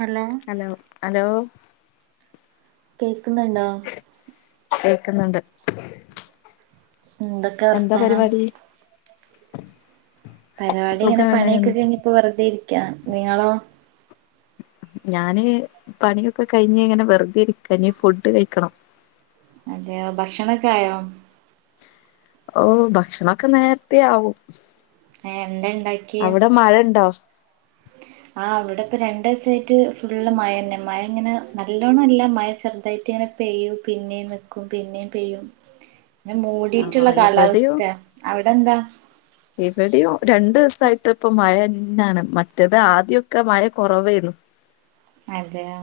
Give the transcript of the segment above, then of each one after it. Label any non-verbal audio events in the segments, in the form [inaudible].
Hello hello hello കേക്കുന്നുണ്ടോ കേക്കുന്നുണ്ട് എന്തൊക്കെ എന്താ വർത്താനം പരിപാടി പരിപാടി ഇങ്ങനെ സുഖാണ് പണിയൊക്കെ കഴിഞ്ഞിപ്പോ വെറുതെ ഇരിക്ക നിങ്ങളോ ഞാന് പണിയൊക്കെ കഴിഞ്ഞ് ഇങ്ങനെ വെറുതെരിക്ക ഇനി ഫുഡ് കഴിക്കണം അതെയോ ഭക്ഷണൊക്കെ ആയോ ഓഹ് ഭക്ഷണൊക്കെ നേരത്തെ ആവും ഏഹ് എന്താണ്ടാ അവിടെ മഴ ഇണ്ടോ ആഹ് ഇവിടെ ഇപ്പ രണ്ടിസായിട്ട് ഫുള്ള് മഴ തന്നെ മഴ ഇങ്ങനെ നല്ലോണം ഇല്ല മഴ ചെറുതായിട്ട് ഇങ്ങനെ പെയ്യൂ പിന്നേം നിക്കും പിന്നേം പെയ്യും ആ മൂടിയിട്ടുള്ള ഇവിടെയും കാലാവസ്ഥയാ അവിടെ എന്താ ഇവിടെയും രണ്ട് ദിവസായിട്ട് ഇപ്പ മഴ അതാണ് മറ്റേത് ആദ്യക്കെ മഴ കുറവേരുന്നു അതെയൊ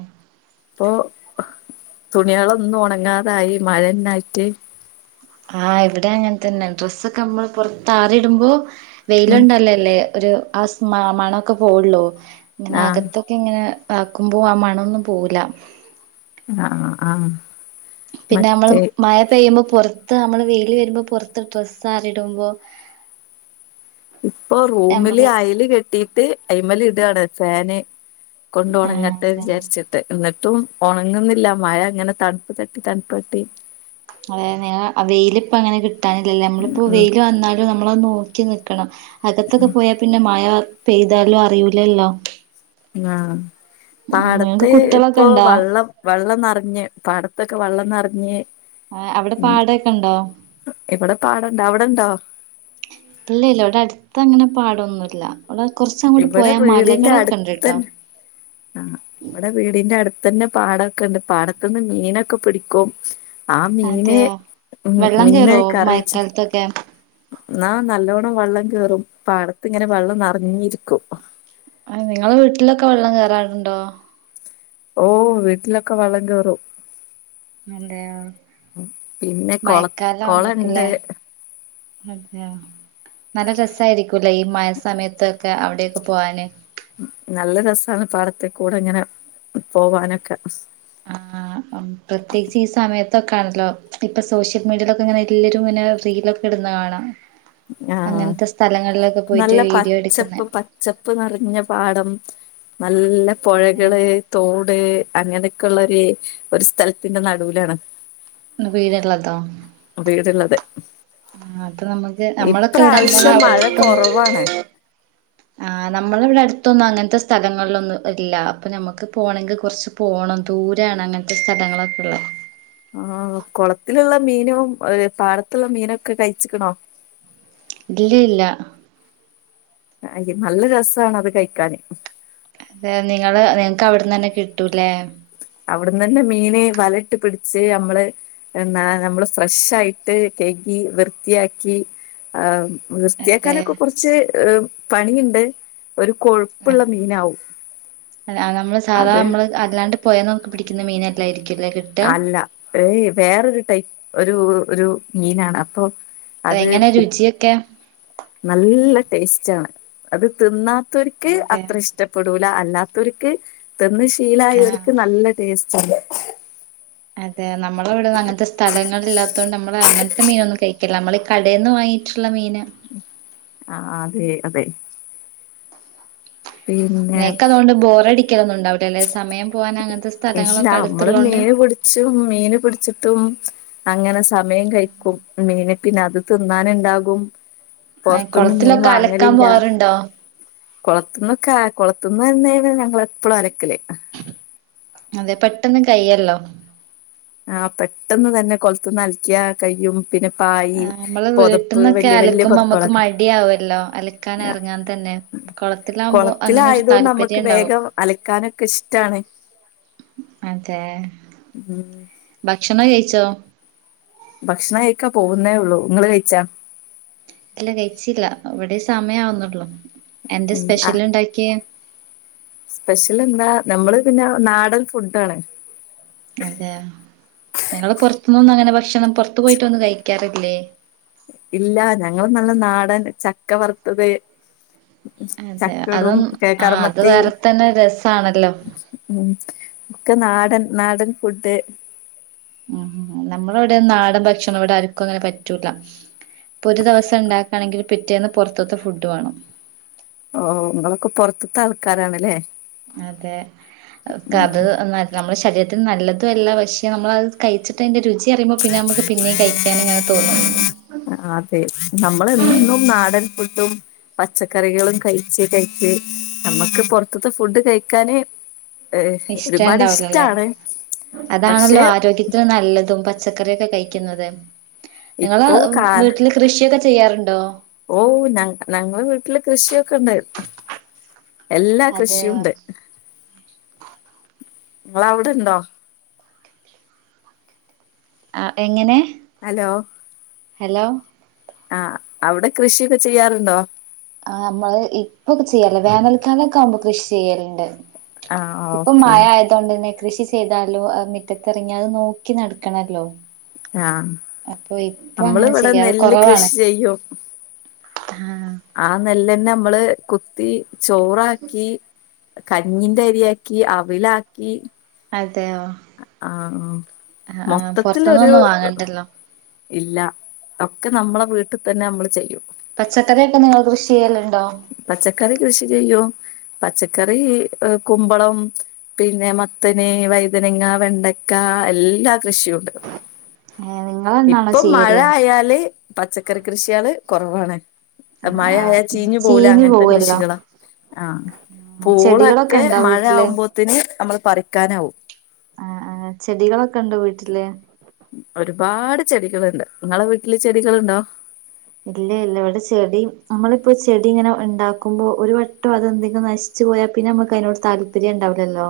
ഇപ്പൊ തുണികളൊന്നും ഉണങ്ങാതായി മഴന്നായിട്ട് ആഹ് ഇവിടെ അങ്ങനെ തന്നെ ഡ്രസ്സൊക്കെ നമ്മൾ പുറത്താറിടുമ്പോ ഉം വെയിലുണ്ടല്ലേ അല്ലെ ഒരു ആ സ്മെ മണൊക്കെ പോവുള്ളൂ അങ്ങനെ ആ അകത്തൊ ക്കെ ഇങ്ങനെ ആക്കുമ്പോ ആ മണൊന്നും പോവില്ല ആഹ് ആഹ് ആഹ് പിന്നെ നമ്മള് മഴ പെയ്യുമ്പോ പുറത്ത് നമ്മള് വെയില് വരുമ്പോ പുറത്ത് ഡ്രെസ്സാറിടുമ്പോ ഇപ്പൊ റൂമില് നമ്മള് അയല് കെട്ടിട്ട് ഐമേല് ഇടാണ് ഫാന് കൊണ്ട് ആഹ് ഉണങ്ങട്ടെന്ന് വിചാരിച്ചിട്ട് എന്നി ട്ടും ഉണങ്ങുന്നില്ല മഴ ഇങ്ങനെ തണുപ്പ് തട്ടി തണുപ്പ് തട്ടി അതായത് വെയിലിപ്പ അങ്ങനെ കിട്ടാനില്ലല്ലേ നമ്മളിപ്പോ ഉം വെയില് വന്നാലും നമ്മളത് നോക്കി നിക്കണം അകത്തൊക്കെ പോയാ പിന്നെ മഴ പെയ്താലും അറിയൂലല്ലോ ആഹ് ഉം നിങ്ങക്ക് പാടത്ത് കുട്ടികളൊക്കെ ഇപ്പൊ ഉണ്ടോ വള്ളം വെള്ളം നറഞ്ഞ് പടത്തൊക്കെ വെള്ളം നറഞ്ഞ് ആഹ് അവ്ടെ പാടേക്കെണ്ടാേ? ഇബ്ടെ പാടണ്ട് അവ്ടെണ്ടോ? ഇല്ല ഇല്ല ഇവ്ടെ അട്ത്തങ്ങനെ പാടൊന്നുല്ലാ ഇവ്ടെ കൊറച്ച് അങ്ങോട്ട് ഇവിടെ പോയാ വീടിന്റെ മലകളൊക്കെണ്ട്ട്ടോ അടുത്തന്നെ ആഹ് ഇവ്ടെ വീടിന്റെ അട്ത്തന്നെ പാടൊക്കെണ്ട് പാടത്ത്ന്ന് മീനൊക്കെ പിടിക്കും ആ മീന് അതെയോ ഉം വെള്ളം മീന് കേറുവോ കറി വെച്ച് മഴക്കാലത്തൊക്കെ ന്നാ നല്ലോണം വള്ളം കേറും പാടത്ത്ങ്ങനെ വള്ളം നറഞ്ഞിരിക്കും ആഹ് നിങ്ങളെ വീട്ടിലൊക്കെ വള്ളം കേറാറ്ണ്ടോ ഓഹ് വീട്ട്ലൊക്കെ വള്ളം കേറും അതെയൊ പിന്നെ കൊള മയക്കാലാവുമ്പോക്ക് കൊളണ്ട് ല്ലേ അതെയോ നല്ല രസായിരിക്കുലേ ഈ മഴ സമയത്തൊക്കെ അവിടെയൊക്കെ പോവാന് നല്ല രസാണ് പാടത്ത് കൂടെങ്ങെനെ പോവാനൊക്കെ ആഹ് ഉം പ്രത്യേകിച്ച് ഈ സമയത്തൊക്കെ ആണല്ലോ ഇപ്പൊ സോഷ്യൽ മീഡിയയിലൊക്കെ ഇങ്ങനെ എല്ലരുംങ്ങനെ റീലൊ ക്കെട്ന്നെ കാണാ ആഹ് അങ്ങൻത്തെ സ്ഥലങ്ങളിലൊക്കെ പോയിട്ട് നല്ല വീഡിയോ എട്ക്ക്ന്നെ പച്ചപ്പ് പച്ചപ്പ് നിറഞ്ഞ പാടം നല്ല അതെ പൊഴകള് താേ ട് അങ്ങനക്കെള്ളൊര് ഒരു സ്ഥലത്തിന്റെ നടൂലാണ് ന്ന് വെയ്ല്ള്ളട്ടോ വീട്ള്ളത് ആഹ് അപ്പ നമ്ക്ക് നമ്മളൊക്കെ ഇവിടെ ഇപ്രാവശ്യം മഴ [unintelligible] അവർക്കും കൊറവാണ് ആഹ് നമ്മളെവ്ടെ അട്ത്തൊന്നും അങ്ങൻത്തെ സ്ഥലങ്ങളിലൊന്നും ഇല്ല അപ്പൊ ഞമ്മക്ക് പോണെങ്കി കൊർച്ച് പോണം ദൂരാണ് അങ്ങൻത്തെ സ്ഥലങ്ങളൊക്കെള്ളെ ആഹ് കാെളത്ത്ല്ള്ള മീനും പാടത്ത്ള്ള മീനൊക്കെ കയ്ച്ച്ക്ക്ണോ ഇല്ലഇല്ല അ നല്ല രസാണ് അത് കയ്ക്കാന് ഏപ് നിങ്ങള് നിങ്ങക്ക് അവിട്ന്നന്നെ കിട്ടുലേ അവ്ട്ന്നന്നെ മീന് വലട്ട് പിട്ച്ച് ഞമ്മള് എണ്ണാ നമ്മള് ഫ്രഷായ്ട്ട് കയ്കി വൃത്തിയാക്കി ആഹ് അതെ വൃത്തിയാക്കാനൊക്കെ കൊർച്ച് ഏഹ് പണിയ്ണ്ട് ഒര് കൊഴ്പ്പ്ള്ള മീനാവും നമ്മള് സാധാ അത് നമ്മള് അല്ലാണ്ട് ഇപ്പ പോയാ നമുക്ക് പിടിക്കുന്ന മീനെയല്ലായിരിക്കുംല്ലേ കി അല്ല. ഏയ് വേറൊരു ടൈപ്പ് ഒരു ഒരു മീനാണ്. അപ്പൊ അത് എങ്ങനെ രുചിയക്കെ? നല്ല ടേസ്റ്റ് ആണ്. അത് തിന്നാത്തവർക്ക് അതെ അത്ര ഇഷ്ട ഇഷ്ടപ്പെടൂല. അല്ലാത്തവർക്ക് തിന്ന് ആഹ് ശീലായവർക്ക് നല്ല ടേസ്റ്റാണ്. അതെ നമ്മള് ഇവിട അങ്ങനത്തെ സ്ഥലങ്ങളൾ ഇല്ലാത്ത കൊണ്ട് നമ്മൾ അങ്ങനത്ത മീനൊന്നും കഴിക്കില്ല നമ്മള് ഈ കടേന്ന് വാങ്ങി റ്റുള്ള മീന്. ആ അതെ അതെ. പിന്നെ നിങ്ങക്ക് അതുകൊണ്ട് ബോറ ടിക്കലൊന്നും ഉണ്ടാവില്ല അല്ലെ സമയം പോകാനങ്ങനത്തെ ഇല്ല സ്ഥലങ്ങളൊക്കെ നമ്മള് അടുത്തുള്ളോണ്ട്. [unintelligible] മീന് പിടിച്ചിട്ടും അങ്ങനെ സമയം കഴിക്കും. മീന പിന്നെ അത് തിന്നാനുണ്ടാകും പൊറത്തൊന്നും മീൻ കുളത്തിലൊക്കെ അലക്കാൻ വാങ്ങലില്ല. പോവാറുണ്ടോ കൊളത്തന്നൊക്ക കൊളത്തുന്ന് തന്ന ഞങ്ങ എപ്പളും അലക്കല്. അതെ പെട്ടെന്നും കയ്യേല്ലോ. ആ പെട്ടെന്ന് തന്നെ കൊലത്ത്ന്ന് അൽക്കിയ കയ്യും. പിന്നെ പായ് നമ്മള് പൊതപ്പ് വീട്ടിൽന്നൊക്കെ വല്യ വല്യ അലക്കുമ്പോ നമ്മുക്ക് പൊതപ്പുകളൊക്കെ മടിയാവല്ലോ അലക്കാൻ ആ ഇറങ്ങാൻ തന്നെ [inaudible] കുളത്തിലാകുമ്പോ അങ്ങനെ ഒരു കൊളത്തിലായത് കൊണ്ട് നമ്മക്ക് താല്പര്യം ഉണ്ടാവും വേഗം അലക്കാനക്കെ ഇഷ്ടാണ്. അതെ ഉം ഭക്ഷണം കയിച്ചോ? ഭക്ഷണം കയിക്കാ പോകുന്നേ ഉള്ളൂ നിങ്ങള് കയിച്ചാ? ഇല്ല കയിച്ചില്ല. ഇവിടെ സമയാവുന്നൊള്ളു എന്ത് ഉം ആ സ്പെഷ്യല് ഉണ്ടാക്കിയേ? സ്പെഷ്യൽ എന്താ? നമ്മള് പിന്ന നാടൻ ഫുഡ് ആണ്. അതെ നിങ്ങള് പൊറത്തുന്നൊന്നും അങ്ങനെ ഭക്ഷണം പൊറത്ത് പോയിട്ടൊന്നും കഴിക്കാറില്ലേ? ഇല്ല ഞങ്ങൾ നല്ല നാടൻ ചക്ക വറുത്തത് അതെ ചക്കടും അതും ആ അത് കർമ്മത്തി വേറെ തന്നെ രസാണല്ലോ. ഉം ഒക്കെ നാടൻ നാടൻ ഫുഡ്. ഉം നമ്മള ഇവിടെ നാട ഭക്ഷണം ഇവിടെ ആര്ക്കും അങ്ങനെ പറ്റൂല. ഇപ്പൊ ഒരു ദിവസം എ ണ്ടാക്കാണെങ്കിൽ പിറ്റേന്ന് പുറത്തത്തെ ഫുഡ് വേണം. ഓ നിങ്ങളൊക്കെ പൊറത്തത്ത ആൾക്കാരാണല്ലേ? അതെ അ ഉം കത് നമ്മട ശരീരത്തിന് നല്ലതു അല്ല പക്ഷെ നമ്മളത് കഴിച്ചിട്ട്തിന്റെ രുചി അറി യുമ്പോ പിന്നെ നമക്ക് പിന്നേം കഴിക്കാനിങ്ങനെ തോന്നും. അതെ നമ്മൾ എന്നും നാടൻ ഫുഡും പച്ചക്കറികളും കയിച്ച് കയിച്ച് നമ്മക്ക് പൊറത്തത്തെ ഫുഡ് കഴിക്കാനെ ഏ ഇഷ്ടം ഒരുപാട് ഉണ്ടാവില്ലല്ലേ ഇഷ്ടാണ്. പക്ഷെ [unintelligible] ല്ലതും പച്ചക്കറീക്കെ കഴിക്കുന്നത്. നിങ്ങള് ഇപ്പോ കാ വീട്ടില് കൃഷിയൊക്കെ ചെയ്യാറുണ്ടോ? ഓ ഞ ഞങ്ങള് വീട്ടില് കൃഷിയൊക്കെ ഒണ്ട്. എല്ലാ അതെ കൃഷീ ഉണ്ട്. നിങ്ങള അവിടെണ്ടോ? അ എങ്ങനെ? ഹലോ? ഹലോ? ആഹ് അവ്ടെ കൃഷിയൊക്കെ ചെയ്യാറ്ണ്ടോ? ആഹ് മ്മള് ഇപ്പൊക്കെ ചെയ്യൽല്ല വേനൽ ക്കാലൊക്കെ ആവുമ്പോ കൃഷി ചെയ്യല്ണ്ട് ആഹ് ഇപ്പം ഓക്കെ മഴയാ താേണ്ടെന്നെ കൃഷി ചെയ്താലും അത് മിറ്റത്തെർങ്ങി അത് നോക്കി നട്ക്കണല്ലോ ആ അപ്പോയി നമ്മള് ഇവിടെ നെല്ല് കൃഷി ചെയ്യും. ആ ആ നെല്ലന്നെ നമ്മള് കുത്തി ചോറാക്കി കഞ്ഞീന്റെ അരിയാക്കി. അവിലാക്കി. അതെയോ? ആ ആഹ് ആഹ് മൊത്തത്തിലൊരു പുറത്തുനിന്നൊന്നും വാങ്ങണ്ടല്ലോ ഇല്ല ഒക്കെ നമ്മള വീട്ടി തന്നെ നമ്മള് ചെയ്യും പച്ചക്കറിയൊക്കെ നിങ്ങള് കൃഷി ചെയ്യല്ണ്ടോ? പച്ചക്കറി കൃഷി ചെയ്യും പച്ചക്കറീ കുമ്പളം പിന്നെ മത്തന് വൈതനങ്ങ വെണ്ടക്ക എല്ലാ കൃഷിയുണ്ട് ഏഹ് നിങ്ങളെന്നാണോ ഇപ്പം ചെയ്യല് മഴായാല് പച്ചക്കറി കൃഷ്യാള് കൊറവാണ് ആഹ് മഴായാ ചീഞ്ഞ് പോവൂലേ ചീഞ്ഞു അങ്ങൻത്തെ പോവല്ലോ കൃഷികളാ ആഹ് ചെടികളൊക്കെ പൂളൊക്കെ ഉണ്ടോ മഴ വീട്ടില് ആവുമ്പോത്ത്ന് നമ്മള് പറിക്കാനാവും ആഹ് ആഹ് ചെടികളൊക്കെണ്ടോ വീട്ട്ല് ഒര്പാട് ചെടികള്ണ്ട് ഇങ്ങളെ വീട്ട്ല് ചെടികള്ണ്ടാേ ഇല്ല ഇല്ല ഇവടെ ചെടിം നമ്മളിപ്പോ ചെടി ഇങ്ങനെ ഇണ്ടാക്കുമ്പോ ഒര് വ ട്ടം അതെന്തിലും നശ്‌ച്ച് പോയാ പിന്നെ നമുക്ക് അയ്നോട് താല്പര്യണ്ടാവ്‌ലല്ലോ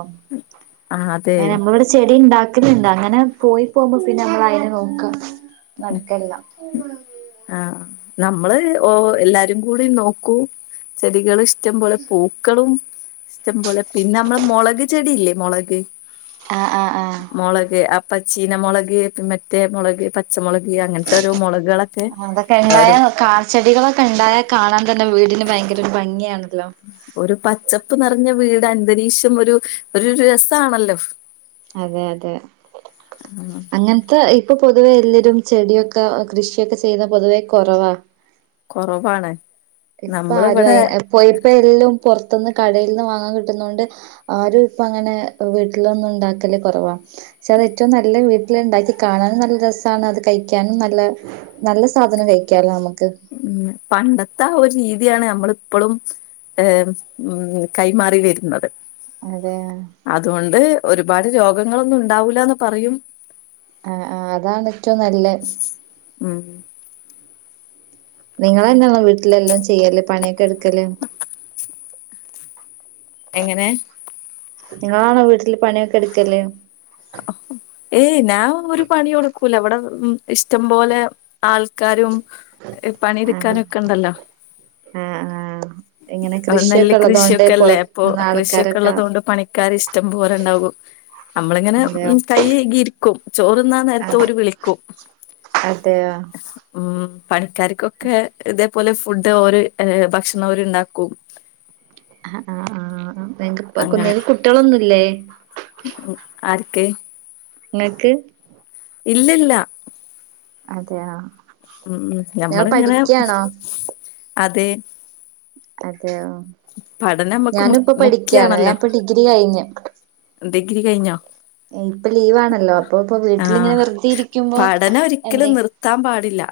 ആഹ് അതെ ഏഹ് നമ്മളാെര് ചെടിണ്ടാ ക്കല്ണ്ട് അങ്ങനെ പോയി പോവുമ്പോ പിന്നെ നമ്മളയ്നെ നോക്കാ നട്ക്കെല്ലാ ആഹ് നമ്മള് ഓഹ് എല്ലാരും കൂടി നോക്കൂ ചെടികള്ഷ് ഇഷ്ടം പോലെ പൂക്കളും ഇഷ്ടം പോലെ പിന്നെ നമ്മളെ മൊളക് ചെടില്ലേ മൊളക് ആഹ് ആഹ് ആഹ് മൊളക് അപ്പച്ചീന മൊളക് മറ്റേ മൊളക് പച്ച മൊള ക് അങ്ങൻത്താേരാേ മൊളക് കളൊക്കെ അതൊക്കെ ഉണ്ടായ ഒരു കാ ചെടികളൊക്കെ ഇണ്ടായാൽ കാണാൻ തന്നെ വീടിന് ഭയങ്കര ഒരു ഭംഗിയാണല്ലോ. ഒരു പച്ചപ്പ് നിറഞ്ഞ വീട് അന്തരീക്ഷം ഒരു ഒരു രസാണല്ലോ അതെ അതെ ആഹ് അങ്ങ [unintelligible] ഇപ്പൊ പൊതുവെ എല്ലരും ചെടിയൊക്കെ കൃഷിയൊക്കെ ചെയ്ത പൊതുവെ കൊറവാ കൊറവാണ്. ഇപ്പ ആരും നമ്മളിവിടെ എ ഇപ്പൊ ഇപ്പം എല്ലോം പൊറത്തുന്ന് കടയിൽ നിന്ന് വാങ്ങാൻ കിട്ടുന്നൊണ്ട് ആരും ഇപ്പ അങ്ങനെ വീട്ടിലൊന്നും ഉണ്ടാക്കല് കൊറവാ പക്ഷെ അത് ഏറ്റവും നല്ല വീട്ടില് ഇണ്ടാക്കി കാണാനും നല്ല രസാണ് അത് കഴിക്കാനും നല്ല നല്ല സാധനം കഴിക്കാല്ലോ നമുക്ക് മ്ഹ് പണ്ടത്തെ ആ ഒരു രീതിയാണെ നമ്മള് ഇപ്പളും ഏഹ് ഉം കൈമാറി വരുന്നത്. അതെ ആഹ്. അതുകൊണ്ട് ഒരുപാട് രോഗങ്ങളൊന്നും ഉണ്ടാവൂലാന്ന് പറയും ആഹ് ആഹ് അതാണ് ഏറ്റവും നല്ല മ്ഹ് നിങ്ങന്നാണോ വീട്ടിലെല്ലാം ചെയ്യല് പണിയൊക്കെ എടുക്കല് എങ്ങനെ നിങ്ങളാണോ വീട്ടില് പണിയൊക്കെ എടുക്കല് ഏയ് ഞാൻ ഒരു പണിയും എടുക്കൂല ഇവിട ഉം ഇഷ്ടം പോലെ ആൾക്കാരും ആഹ് പണിയെടുക്കാനൊക്കെ ഉണ്ടല്ലോ ആഹ് ആഹ് ഇങ്ങനെ അത് നെല്ല് കൃഷിയൊക്കെ ഉള്ളതുകൊണ്ട് കൃഷിയൊക്കെ അല്ലേ അപ്പൊ പുറത്തുന്ന് കൃഷിയൊക്കെ ആൾക്കാരൊക്കെ ഉള്ളത് കൊണ്ട് പണിക്കാര് ഇഷ്ടം പോലെ ഉണ്ടാകും. നമ്മളിങ്ങനെ അതെയോ കൈ [unintelligible] ഇരിക്കും ചോറ് തിന്നാൻ നേരത്ത് ഓരു വിളിക്കും. അതെയൊ ഉം പണിക്കാർക്കൊക്കെ ഇതേപോലെ ഫുഡ് ഓര് ഏഹ് ഭക്ഷണം അവര് ഇണ്ടാക്കും ഹ ആഹ് ആഹ് ആഹ് [unintelligible] കുട്ടികളൊന്നും ഇല്ലേ ഉം ആർക്ക് ഇങ്ങക്ക്. ഇല്ലില്ല. അതെയാ. മ്ഹ് മ്ഹ് ഞമ്മളിങ്ങനെ അതെ. അതെയോ പഠനം നമ്മുക്ക് മു ഞാനിപ്പൊ പഠിക്കാണ് മുഖ്യാണല്ലോ ഞാൻ ഇപ്പൊ ഡിഗ്രി കഴിഞ്ഞു. ഡിഗ്രി കയിഞ്ഞോ? ഇപ്പൊ ലീവാണല്ലോ അപ്പൊ ഇപ്പൊ ആഹ് വീട്ടിലിങ്ങനെ വെറുതെ ഇരിക്കുമ്പോ പഠനം ഒരിക്കലും എന്തെ നിർത്താൻ പാടില്ല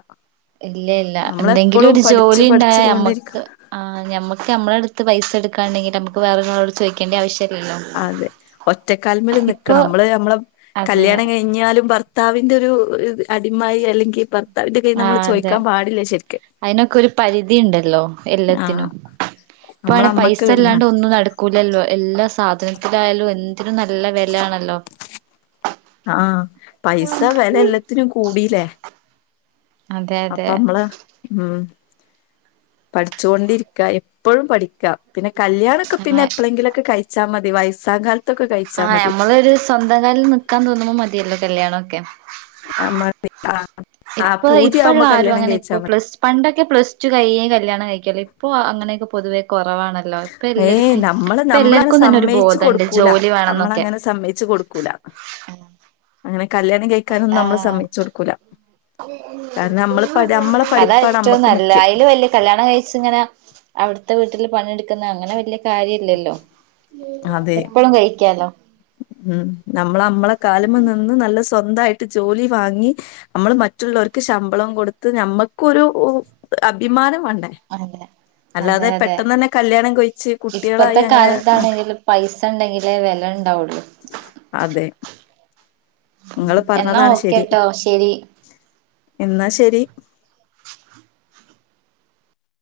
ഇല്ല ഇല്ല എന്തെങ്കിലും നമ്മളെപ്പോഴും ഒരു പഠിച്ചു ജോലി ഉണ്ടായ പഠിച്ചു നമ്മക്ക്. കൊണ്ടിരിക്കണം ആഹ് നമ്മക്ക് നമ്മളടുത്ത് പൈസ എടുക്കാണ്ടെങ്കി നമുക്ക് വേറൊരാളോട് ചോയിക്കേണ്ട ആവശ്യല്ലല്ലോ. അതെ ഒറ്റക്കാല് മേല് ഇപ്പൊ നിക്കണം നമ്മള് നമ്മളെ അതെ കല്യാണം കഴിഞ്ഞാലും ഭർ [unintelligible] ഒരു അടിമായി അല്ലെങ്കി ഭർത്താവിന്റെ കയ്ന്ന് നമ്മള് ചോയിക്കാൻ പാടില്ല ശരിക്ക് അയിനൊക്കെ ഒരു പരിധിയുണ്ടല്ലോ ആഹ് എല്ലാത്തിനും. നമ്മളെ [unintelligible] പൈസ അമ്മക്ക് ഇല്ലാണ്ട് വരുമാനം ഒന്നും നട [unintelligible] എല്ലാ സാധനത്തിലായാലും എന്തിനും നല്ല വെല ആണല്ലോ. ആഹ് പൈസ വെല എല്ലത്തിനും കൂടിലേ അതെ അതെ അപ്പൊ അമ്മള് ഉം പഠിച്ചോണ്ടിരിക്ക എപ്പഴും പഠിക്ക. പിന്നെ കല്യാണൊക്കെ പിന്നെ അങ്ങനെ എപ്പളെങ്കിലും ഒക്കെ കഴിച്ചാ മതി വയസാം കാല ആഹ് നമ്മള് ഒരു സ്വന്തം കാലില് നിക്കാൻ തോന്നുമ്പോ മതിയല്ലോ കല്യാണൊക്കെ. ആഹ് മതി ആഹ് ആഹ് ഇപ്പൊ ഇപ്പള്ള പൂതിയാവുമ്പോ ആരും കല്യാണം അങ്ങനെ ഇപ്പൊ കഴിച്ചാ മ പ്ലസ് പണ്ടൊക്കെ പ്ലസ്ടു കഴിയേ കല്ല്യാണം കഴിക്കല്. ഇപ്പോ അങ്ങനെയൊക്കെ പൊതുവേ കൊറവാണ്. [unintelligible] ഇപ്പൊ ഏയ് എല്ലർക്കും നമ്മള് ഇപ്പ നമ്മളാണ് എല്ലാർക്കും തന്നെ ഒരു സമ്മയിച്ചു ബോധണ്ട് കൊടുക്കൂല ജോലി വേണന്നൊക്കെ. നമ്മളങ്ങനെ സമ്മയിച്ചു കൊടുക്കൂല അങ്ങനെ കല്യാണം കയിക്കാനൊന്നും നമ്മള് ആഹ് സമ്മയ്ച്ച് കൊടുക്കൂല. കാരണം നമ്മള് പഠി നമ്മളെ അതാ പഠിപ്പാണ് ഏറ്റവും നമ്മക്ക് നല്ല മുഖ്യം അയില് വല്യ കല്യാണം കഴിച്ച് ഇങ്ങനെ അവിടുത്ത വീട്ടില് പണിയെടുക്കുന്ന അങ്ങനെ വല്യ. കാര്യല്ലല്ലോ അതെ എപ്പളും കഴിക്കാലോ. ഉം നമ്മള നമ്മളെ കാല്മ്മ നിന്ന് നല്ല സ്വന്തായിട്ട് ജോലി വാങ്ങി. നമ്മള് മറ്റുള്ളോര്ക്ക് ശമ്പളം കൊടുത്ത് ഞമ്മക്കൊരു അഭിമാനം വാണ്ടേ. അതെ അതെ അല്ലാതെ അതെ പെട്ടെന്നന്നെ കല്യാണം കൊഴിച്ച് കുട്ടേളായി ഇപ്പത്തെ അങ്ങനെ. കാലത്താണെങ്കില് പൈസ ഉണ്ടെങ്കിലേ വെല ണ്ടാവുള്ളൂ. അതെ. എന്നാ നിങ്ങള്പറഞ്ഞതാണ് ശരി ഓക്കേട്ടോ ശരി എന്നാ ശരി.